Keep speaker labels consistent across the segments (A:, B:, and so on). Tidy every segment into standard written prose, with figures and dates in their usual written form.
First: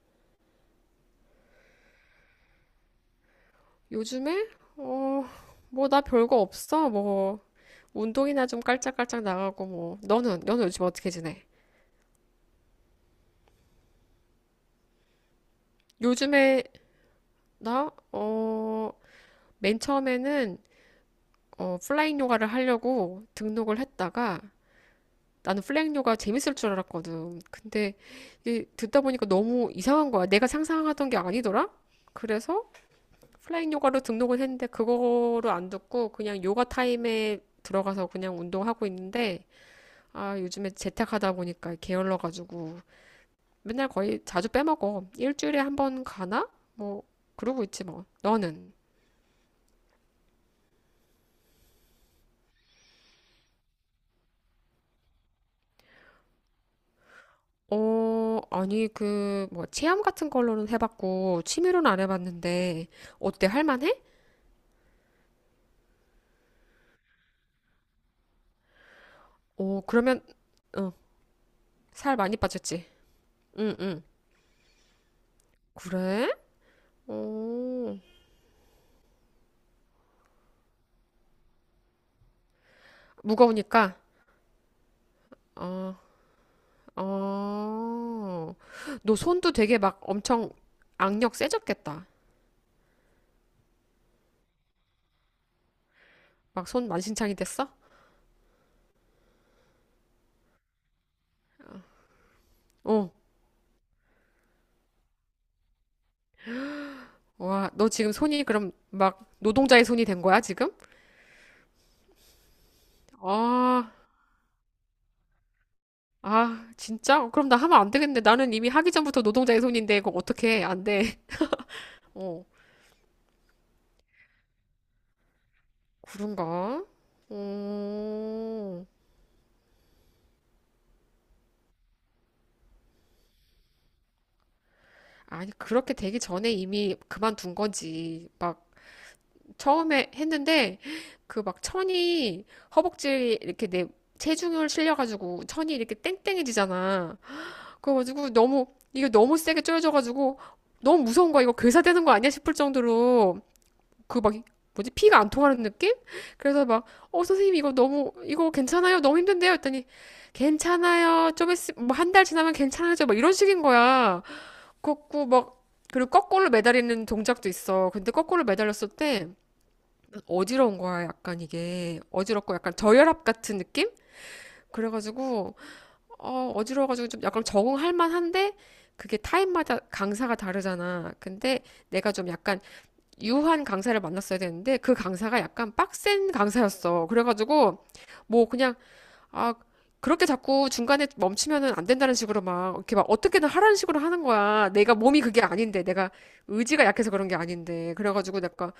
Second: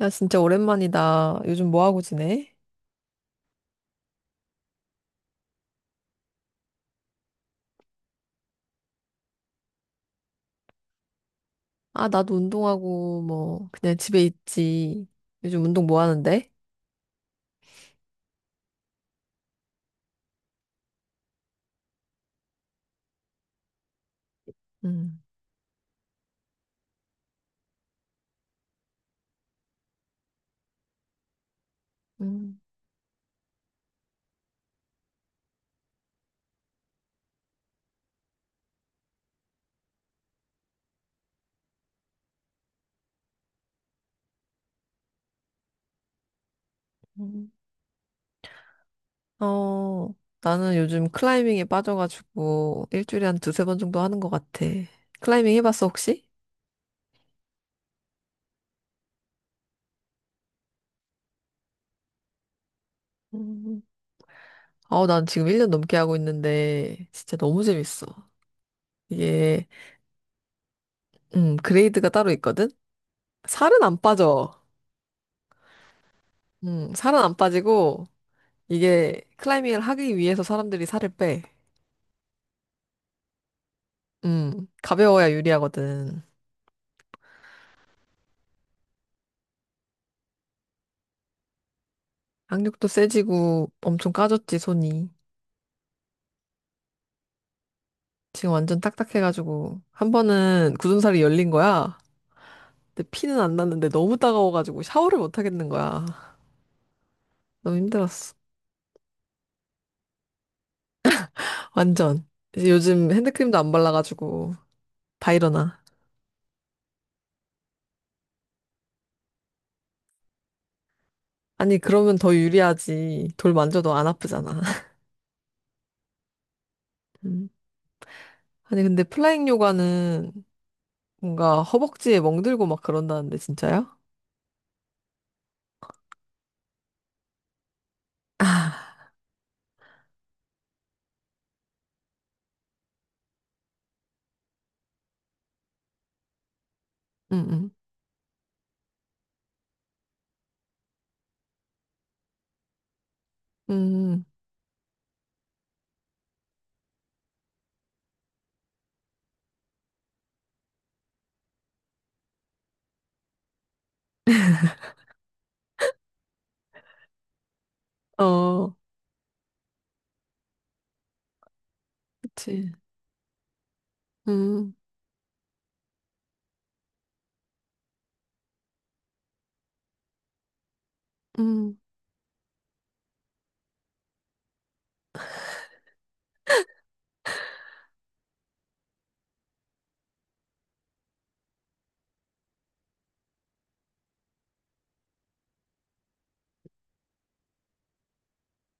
A: 야, 진짜 오랜만이다. 요즘 뭐 하고 지내?
B: 요즘에? 어, 뭐 나 별거 없어. 뭐 운동이나 좀 깔짝깔짝 나가고 뭐. 너는 요즘 어떻게 지내?
A: 아, 나도 운동하고, 뭐, 그냥 집에 있지. 요즘 운동 뭐 하는데?
B: 요즘에 나 어, 맨 처음에는 어, 플라잉 요가를 하려고 등록을 했다가
A: 음.
B: 나는 플라잉 요가 재밌을 줄 알았거든. 근데 이게 듣다 보니까 너무 이상한 거야. 내가 상상하던 게 아니더라.
A: 음,
B: 그래서 플라잉 요가로 등록을 했는데 그거를 안 듣고 그냥 요가 타임에 들어가서 그냥 운동하고 있는데 아, 요즘에 재택하다 보니까 게을러가지고 맨날 거의 자주 빼먹어. 일주일에 한 번 가나? 뭐,
A: 음.
B: 그러고 있지 뭐. 너는?
A: 어, 나는 요즘 클라이밍에 빠져가지고, 일주일에 한 두세 번 정도 하는 것 같아. 클라이밍 해봤어, 혹시?
B: 어, 아니, 그, 뭐, 체험 같은 걸로는 해봤고, 취미로는 안 해봤는데, 어때?
A: 음.
B: 할만해?
A: 어, 난 지금 1년 넘게 하고 있는데, 진짜 너무 재밌어. 이게,
B: 어, 그러면, 어,
A: 그레이드가
B: 살
A: 따로
B: 많이
A: 있거든?
B: 빠졌지? 응,
A: 살은 안
B: 응.
A: 빠져.
B: 그래?
A: 살은 안
B: 어,
A: 빠지고, 이게 클라이밍을 하기 위해서 사람들이 살을 빼.
B: 무거우니까?
A: 가벼워야
B: 어,
A: 유리하거든.
B: 어. 너 손도 되게 막 엄청 악력 세졌겠다.
A: 항력도 세지고 엄청 까졌지, 손이.
B: 막 손 만신창이 됐어?
A: 지금 완전 딱딱해가지고. 한 번은 굳은살이 열린 거야. 근데
B: 어.
A: 피는 안 났는데 너무 따가워가지고 샤워를 못 하겠는 거야.
B: 와,
A: 너무
B: 너 지금
A: 힘들었어.
B: 손이 그럼 막 노동자의 손이 된 거야, 지금?
A: 완전. 이제 요즘 핸드크림도 안
B: 아,
A: 발라가지고 다 일어나.
B: 아, 진짜? 어, 그럼 나 하면 안 되겠네. 나는 이미 하기 전부터 노동자의 손인데, 그거 어떻게 해? 안 돼.
A: 아니, 그러면 더
B: 어,
A: 유리하지. 돌 만져도 안 아프잖아.
B: 그런가?
A: 음. 아니,
B: 음,
A: 근데 플라잉 요가는 뭔가 허벅지에 멍들고 막 그런다는데, 진짜요?
B: 아니, 그렇게 되기 전에 이미 그만둔 거지.
A: 아,
B: 막, 처음에 했는데, 그 막 천이 허벅지 이렇게 내 체중을 실려가지고 천이 이렇게 땡땡해지잖아.
A: 응, 응.
B: 그래가지고 너무 이게 너무 세게 쪼여져가지고 너무 무서운 거야. 이거 괴사되는 거 아니야 싶을 정도로
A: 음,
B: 그
A: 음.
B: 막 뭐지 피가 안 통하는 느낌? 그래서 막 어 선생님 이거 너무 이거 괜찮아요? 너무 힘든데요? 했더니 괜찮아요. 좀 있으 뭐한 달 지나면 괜찮아져. 막 이런 식인 거야. 그렇고 막 그리고 거꾸로 매달리는 동작도 있어. 근데 거꾸로
A: 어,
B: 매달렸을 때 어지러운 거야. 약간 이게 어지럽고
A: 그치.
B: 약간 저혈압 같은 느낌?
A: 음,
B: 그래가지고 어, 어지러워가지고 좀 약간 적응할 만한데 그게 타임마다 강사가 다르잖아. 근데
A: 음,
B: 내가 좀 약간 유한 강사를 만났어야 되는데 그 강사가 약간 빡센 강사였어. 그래가지고 뭐 그냥 아, 그렇게 자꾸 중간에 멈추면은 안 된다는 식으로 막, 이렇게 막 어떻게든 하라는 식으로 하는 거야. 내가 몸이 그게 아닌데, 내가 의지가 약해서 그런 게 아닌데. 그래가지고 내가,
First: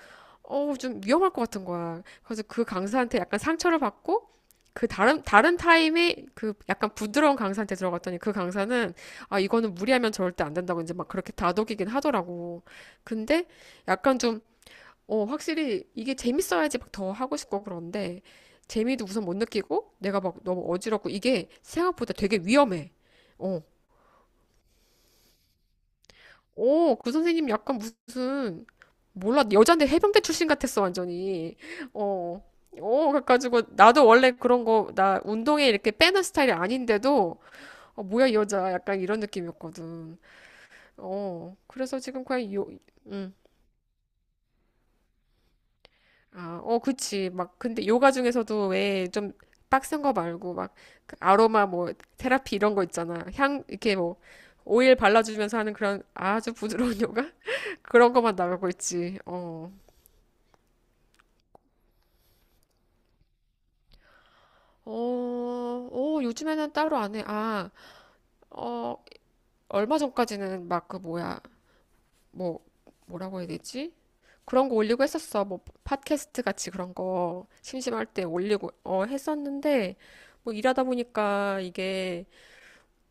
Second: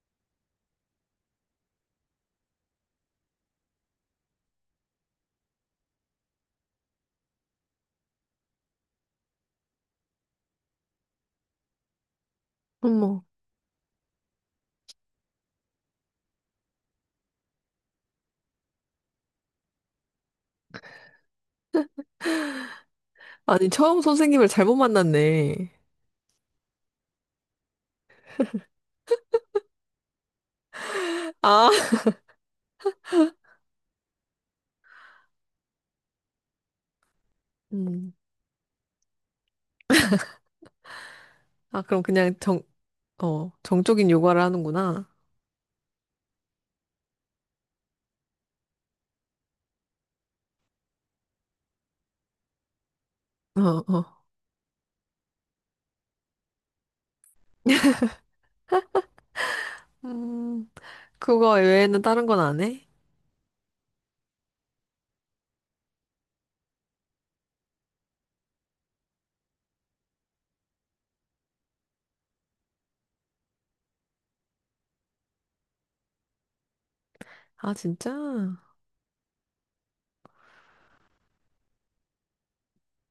B: 어우, 좀 위험할 것 같은 거야. 그래서 그 강사한테 약간 상처를 받고, 그 다른 타임에 그 약간 부드러운 강사한테 들어갔더니 그 강사는, 아, 이거는 무리하면 절대 안 된다고 이제 막 그렇게 다독이긴 하더라고.
A: 어머.
B: 근데 약간 좀 어, 확실히 이게 재밌어야지 막 더 하고 싶고 그런데 재미도 우선 못 느끼고 내가 막 너무 어지럽고 이게 생각보다 되게 위험해. 어,
A: 아니, 처음 선생님을 잘못 만났네.
B: 어, 그 선생님 약간 무슨 몰라 여잔데 해병대 출신 같았어 완전히.
A: 아,
B: 어, 어, 그래가지고 나도 원래 그런 거 나 운동에 이렇게 빼는 스타일이 아닌데도 어,
A: 음,
B: 뭐야 이 여자 약간 이런 느낌이었거든. 어,
A: 아,
B: 그래서 지금 그냥 요, 음.
A: 어, 정적인 요가를 하는구나.
B: 아, 어, 그치. 막, 근데 요가 중에서도 왜 좀 빡센 거 말고, 막그 아로마 뭐, 테라피 이런 거 있잖아. 향,
A: 어,
B: 이렇게 뭐,
A: 어.
B: 오일 발라주면서 하는 그런 아주 부드러운 요가? 그런 거만 나가고 있지. 어.
A: 음, 그거 외에는 다른 건 안 해?
B: 어, 어, 요즘에는 따로 안 해. 아, 어, 얼마 전까지는 막 그 뭐야, 뭐, 뭐라고 해야 되지? 그런 거 올리고 했었어. 뭐, 팟캐스트 같이 그런 거
A: 아,
B: 심심할
A: 진짜?
B: 때 올리고, 어, 했었는데, 뭐, 일하다 보니까 이게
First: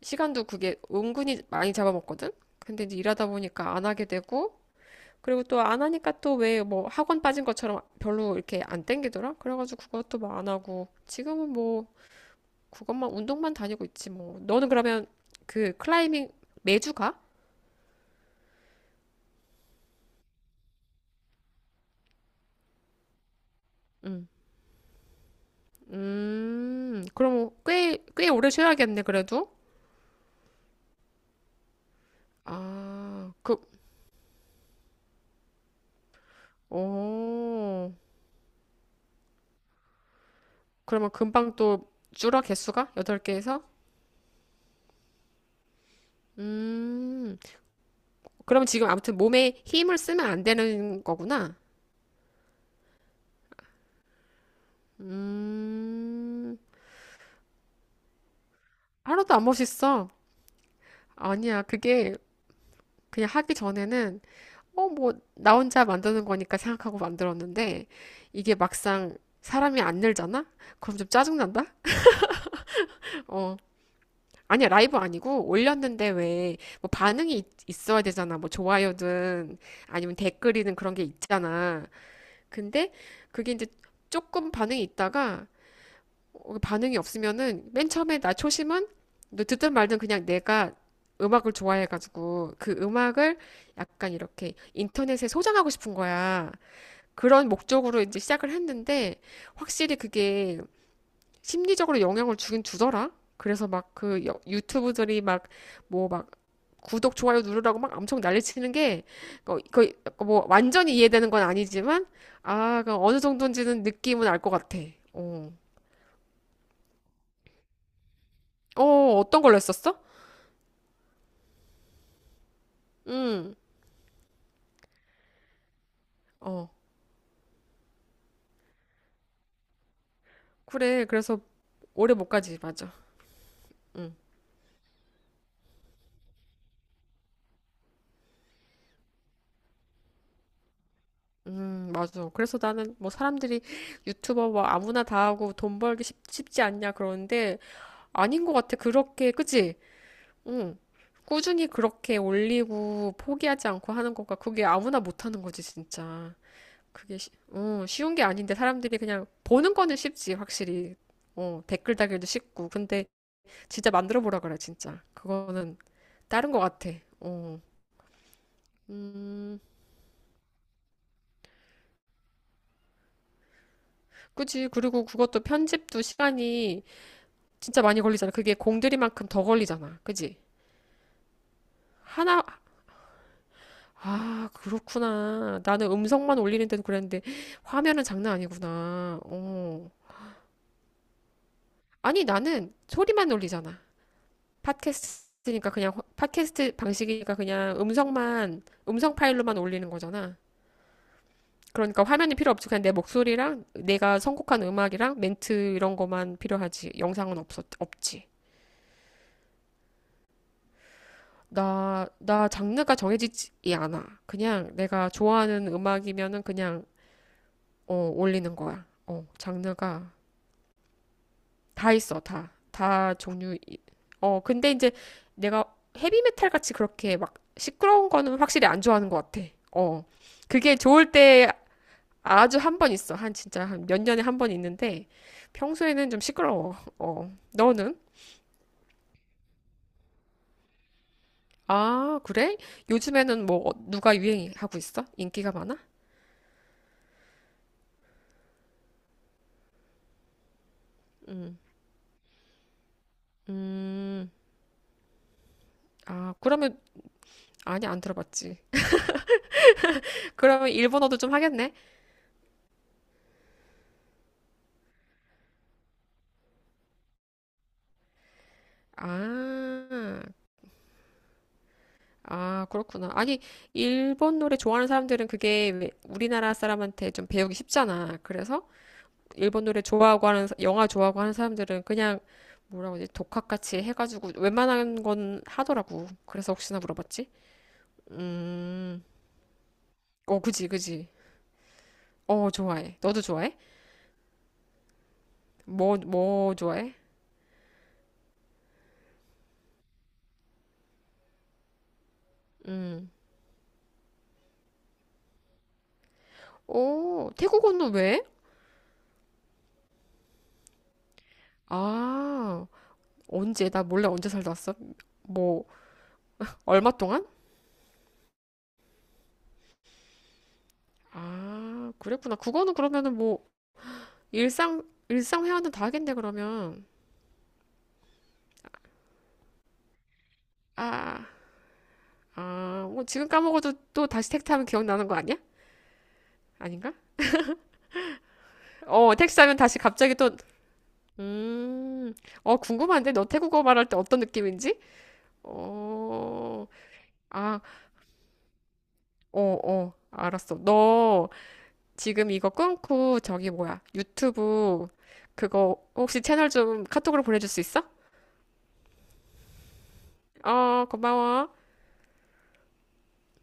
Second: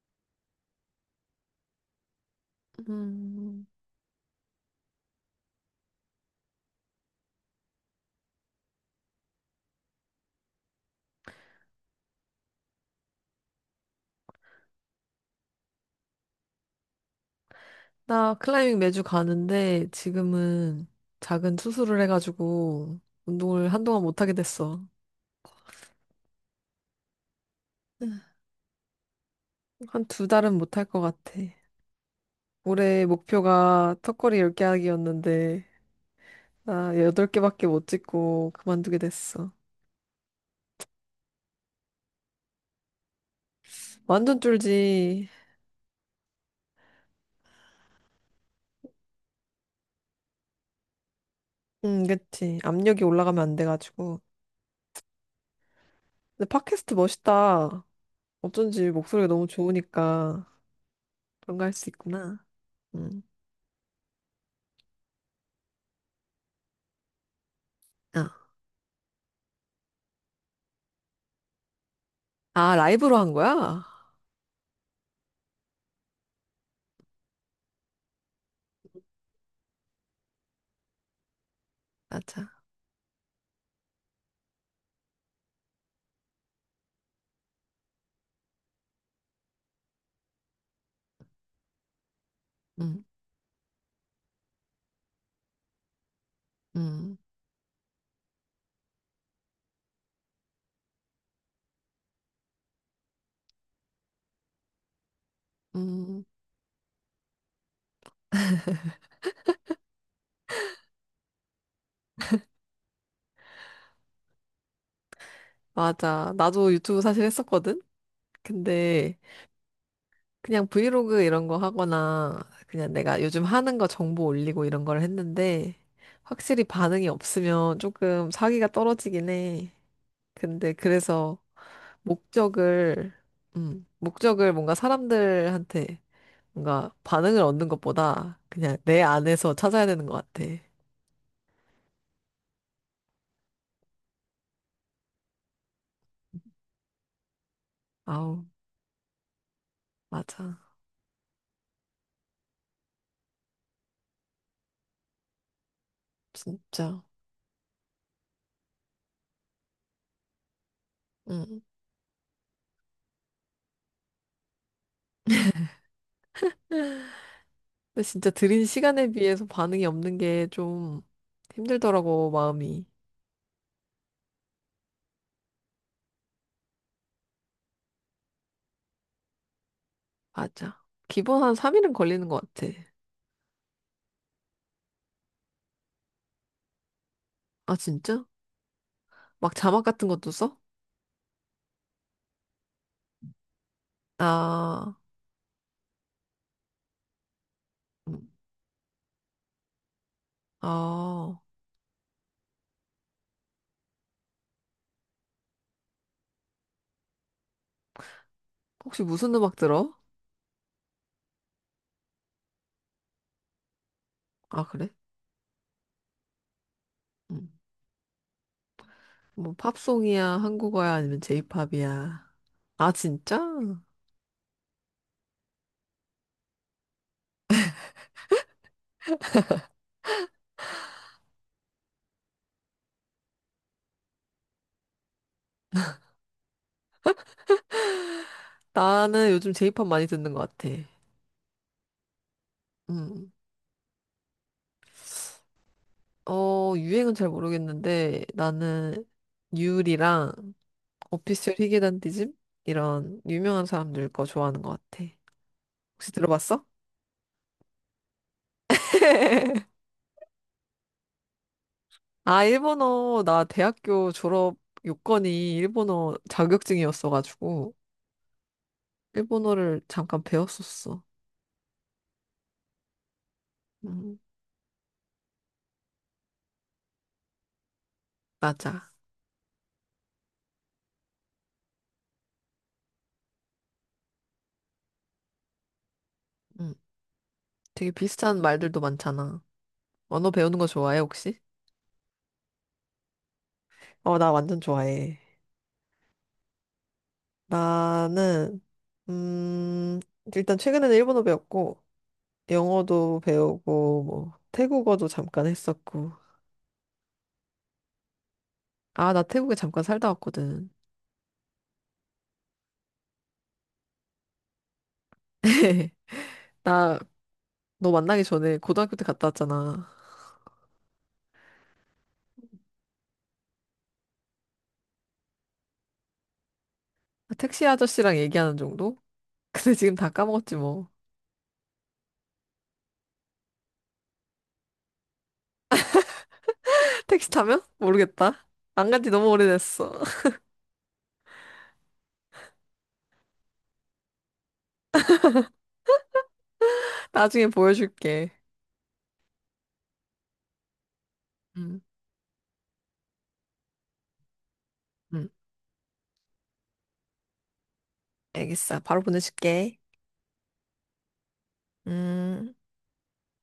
B: 시간도 그게 은근히 많이 잡아먹거든? 근데 이제 일하다
A: 음,
B: 보니까 안 하게 되고, 그리고 또 안 하니까 또 왜 뭐 학원 빠진 것처럼 별로 이렇게 안 땡기더라? 그래가지고 그것도 뭐 안 하고, 지금은 뭐 그것만 운동만 다니고 있지 뭐. 너는 그러면 그 클라이밍 매주 가?
A: 나 클라이밍 매주 가는데 지금은 작은 수술을 해가지고 운동을 한동안
B: 응.
A: 못하게 됐어.
B: 그럼 꽤 오래 쉬어야겠네, 그래도.
A: 한 두 달은 못할 것 같아. 올해
B: 아, 그,
A: 목표가 턱걸이 10개 하기였는데 나 여덟 개밖에 못
B: 오.
A: 찍고 그만두게 됐어.
B: 그러면 금방 또 줄어, 개수가? 여덟 개에서
A: 완전 쫄지.
B: 음. 그럼 지금 아무튼 몸에 힘을 쓰면 안 되는 거구나.
A: 응, 그치. 압력이 올라가면 안 돼가지고. 근데
B: 음,
A: 팟캐스트 멋있다. 어쩐지 목소리가
B: 하나도 안
A: 너무
B: 멋있어.
A: 좋으니까 그런
B: 아니야,
A: 거 할 수
B: 그게
A: 있구나. 응.
B: 그냥 하기 전에는, 어, 뭐, 나 혼자 만드는 거니까 생각하고 만들었는데,
A: 아,
B: 이게 막상 사람이 안 늘잖아? 그럼 좀 짜증난다?
A: 라이브로 한
B: 어.
A: 거야?
B: 아니야, 라이브 아니고, 올렸는데 왜, 뭐, 반응이 있어야 되잖아. 뭐, 좋아요든, 아니면 댓글이든 그런 게 있잖아.
A: 맞아.
B: 근데, 그게 이제 조금 반응이 있다가, 어, 반응이 없으면은 맨 처음에 나 초심은 너 듣든 말든 그냥 내가 음악을 좋아해가지고 그
A: 응,
B: 음악을 약간 이렇게 인터넷에 소장하고 싶은 거야.
A: 응,
B: 그런 목적으로 이제 시작을 했는데 확실히 그게 심리적으로 영향을 주긴 주더라. 그래서 막 그 유튜브들이 막 뭐
A: 응.
B: 막 구독, 좋아요 누르라고 막 엄청 난리치는 게, 어, 거의 뭐, 완전히 이해되는 건 아니지만, 아, 그 어느 정도인지는 느낌은 알 것 같아. 어,
A: 맞아. 나도 유튜브 사실 했었거든? 근데
B: 어, 어떤 걸로 했었어?
A: 그냥 브이로그 이런 거 하거나 그냥 내가 요즘
B: 응,
A: 하는 거 정보 올리고 이런 걸 했는데 확실히
B: 어,
A: 반응이 없으면 조금 사기가 떨어지긴 해. 근데
B: 그래.
A: 그래서
B: 그래서 오래 못 가지, 맞아.
A: 목적을 목적을 뭔가 사람들한테 뭔가 반응을 얻는 것보다 그냥 내 안에서 찾아야 되는 것 같아.
B: 맞아. 그래서 나는 뭐 사람들이 유튜버 뭐 아무나 다 하고 돈 벌기 쉽지 않냐 그러는데
A: 아우,
B: 아닌 것 같아. 그렇게, 그치?
A: 맞아.
B: 응. 꾸준히 그렇게 올리고 포기하지 않고 하는 것과 그게 아무나 못 하는 거지, 진짜.
A: 진짜.
B: 그게 쉬운 게 아닌데 사람들이 그냥 보는 거는 쉽지, 확실히.
A: 응.
B: 어, 댓글 달기도 쉽고. 근데 진짜 만들어 보라 그래, 진짜. 그거는 다른 것 같아. 어.
A: 근데 진짜 들인 시간에 비해서
B: 음.
A: 반응이 없는 게 좀 힘들더라고, 마음이.
B: 그치. 그리고 그것도 편집도 시간이 진짜 많이 걸리잖아. 그게 공들이만큼 더 걸리잖아. 그치?
A: 맞아. 기본 한 3일은 걸리는 것
B: 하나,
A: 같아.
B: 아, 그렇구나. 나는 음성만 올리는 데도 그랬는데,
A: 아,
B: 화면은
A: 진짜?
B: 장난 아니구나.
A: 막 자막
B: 어.
A: 같은 것도 써?
B: 아니, 나는 소리만 올리잖아.
A: 아,
B: 팟캐스트니까 그냥, 팟캐스트 방식이니까 그냥
A: 음.
B: 음성만, 음성 파일로만 올리는 거잖아.
A: 아,
B: 그러니까 화면이 필요 없지. 그냥 내 목소리랑 내가 선곡한 음악이랑 멘트 이런 거만 필요하지. 영상은 없지.
A: 혹시 무슨 음악 들어?
B: 나 장르가 정해지지 않아.
A: 아,
B: 그냥
A: 그래?
B: 내가 좋아하는 음악이면은 그냥,
A: 음.
B: 어, 올리는 거야. 어,
A: 뭐,
B: 장르가
A: 팝송이야, 한국어야, 아니면
B: 다 있어,
A: 제이팝이야?
B: 다.
A: 아,
B: 다
A: 진짜?
B: 종류, 어, 근데 이제 내가 헤비메탈 같이 그렇게 막 시끄러운 거는 확실히 안 좋아하는 것 같아. 어. 그게 좋을 때 아주 한 번 있어. 한 진짜 한 몇 년에 한 번 있는데 평소에는 좀 시끄러워. 어. 너는?
A: 나는 요즘 제이팝 많이 듣는 것 같아.
B: 아, 그래?
A: 음.
B: 요즘에는 뭐 누가 유행하고 있어? 인기가 많아?
A: 어, 유행은 잘 모르겠는데, 나는 유리랑 오피셜 히게단디즘? 이런 유명한 사람들 거
B: 음.
A: 좋아하는 것 같아. 혹시
B: 아,
A: 들어봤어?
B: 그러면, 아니, 안 들어봤지. 그러면 일본어도 좀 하겠네?
A: 아, 일본어, 나 대학교 졸업 요건이 일본어 자격증이었어가지고, 일본어를
B: 아,
A: 잠깐 배웠었어.
B: 아, 그렇구나. 아니,
A: 음,
B: 일본 노래 좋아하는 사람들은 그게 왜 우리나라 사람한테 좀 배우기 쉽잖아. 그래서
A: 맞아.
B: 일본 노래 좋아하고 하는, 영화 좋아하고 하는 사람들은 그냥 뭐라고 하지? 독학같이 해가지고 웬만한 건 하더라고. 그래서
A: 음,
B: 혹시나 물어봤지?
A: 되게 비슷한 말들도
B: 음,
A: 많잖아. 언어
B: 어,
A: 배우는 거
B: 그지,
A: 좋아해,
B: 그지.
A: 혹시?
B: 어, 좋아해. 너도 좋아해?
A: 어, 나 완전 좋아해.
B: 뭐, 뭐 좋아해?
A: 나는, 음, 일단 최근에는 일본어 배웠고,
B: 음.
A: 영어도 배우고, 뭐, 태국어도 잠깐 했었고.
B: 오, 태국어는 왜?
A: 아, 나 태국에 잠깐 살다 왔거든.
B: 아, 언제? 나 몰래 언제 살다 왔어? 뭐, 얼마
A: 나,
B: 동안?
A: 너 만나기 전에 고등학교 때 갔다 왔잖아.
B: 아, 그랬구나. 그거는 그러면은 뭐, 일상 회화는 다 하겠네, 그러면.
A: 아, 택시 아저씨랑 얘기하는 정도? 근데 지금 다 까먹었지 뭐.
B: 아, 아, 뭐 지금 까먹어도 또 다시 택트하면 기억나는 거 아니야? 아닌가?
A: 택시 타면? 모르겠다. 안 간지
B: 어,
A: 너무
B: 택시하면 다시
A: 오래됐어.
B: 갑자기 또, 음, 어, 궁금한데? 너 태국어 말할 때 어떤 느낌인지? 어,
A: 나중에
B: 아,
A: 보여줄게.
B: 어, 어, 알았어. 너
A: 응,
B: 지금 이거 끊고 저기 뭐야, 유튜브
A: 응,
B: 그거 혹시 채널 좀 카톡으로 보내줄 수 있어?
A: 알겠어. 바로 보내줄게.
B: 어, 고마워.
A: 음.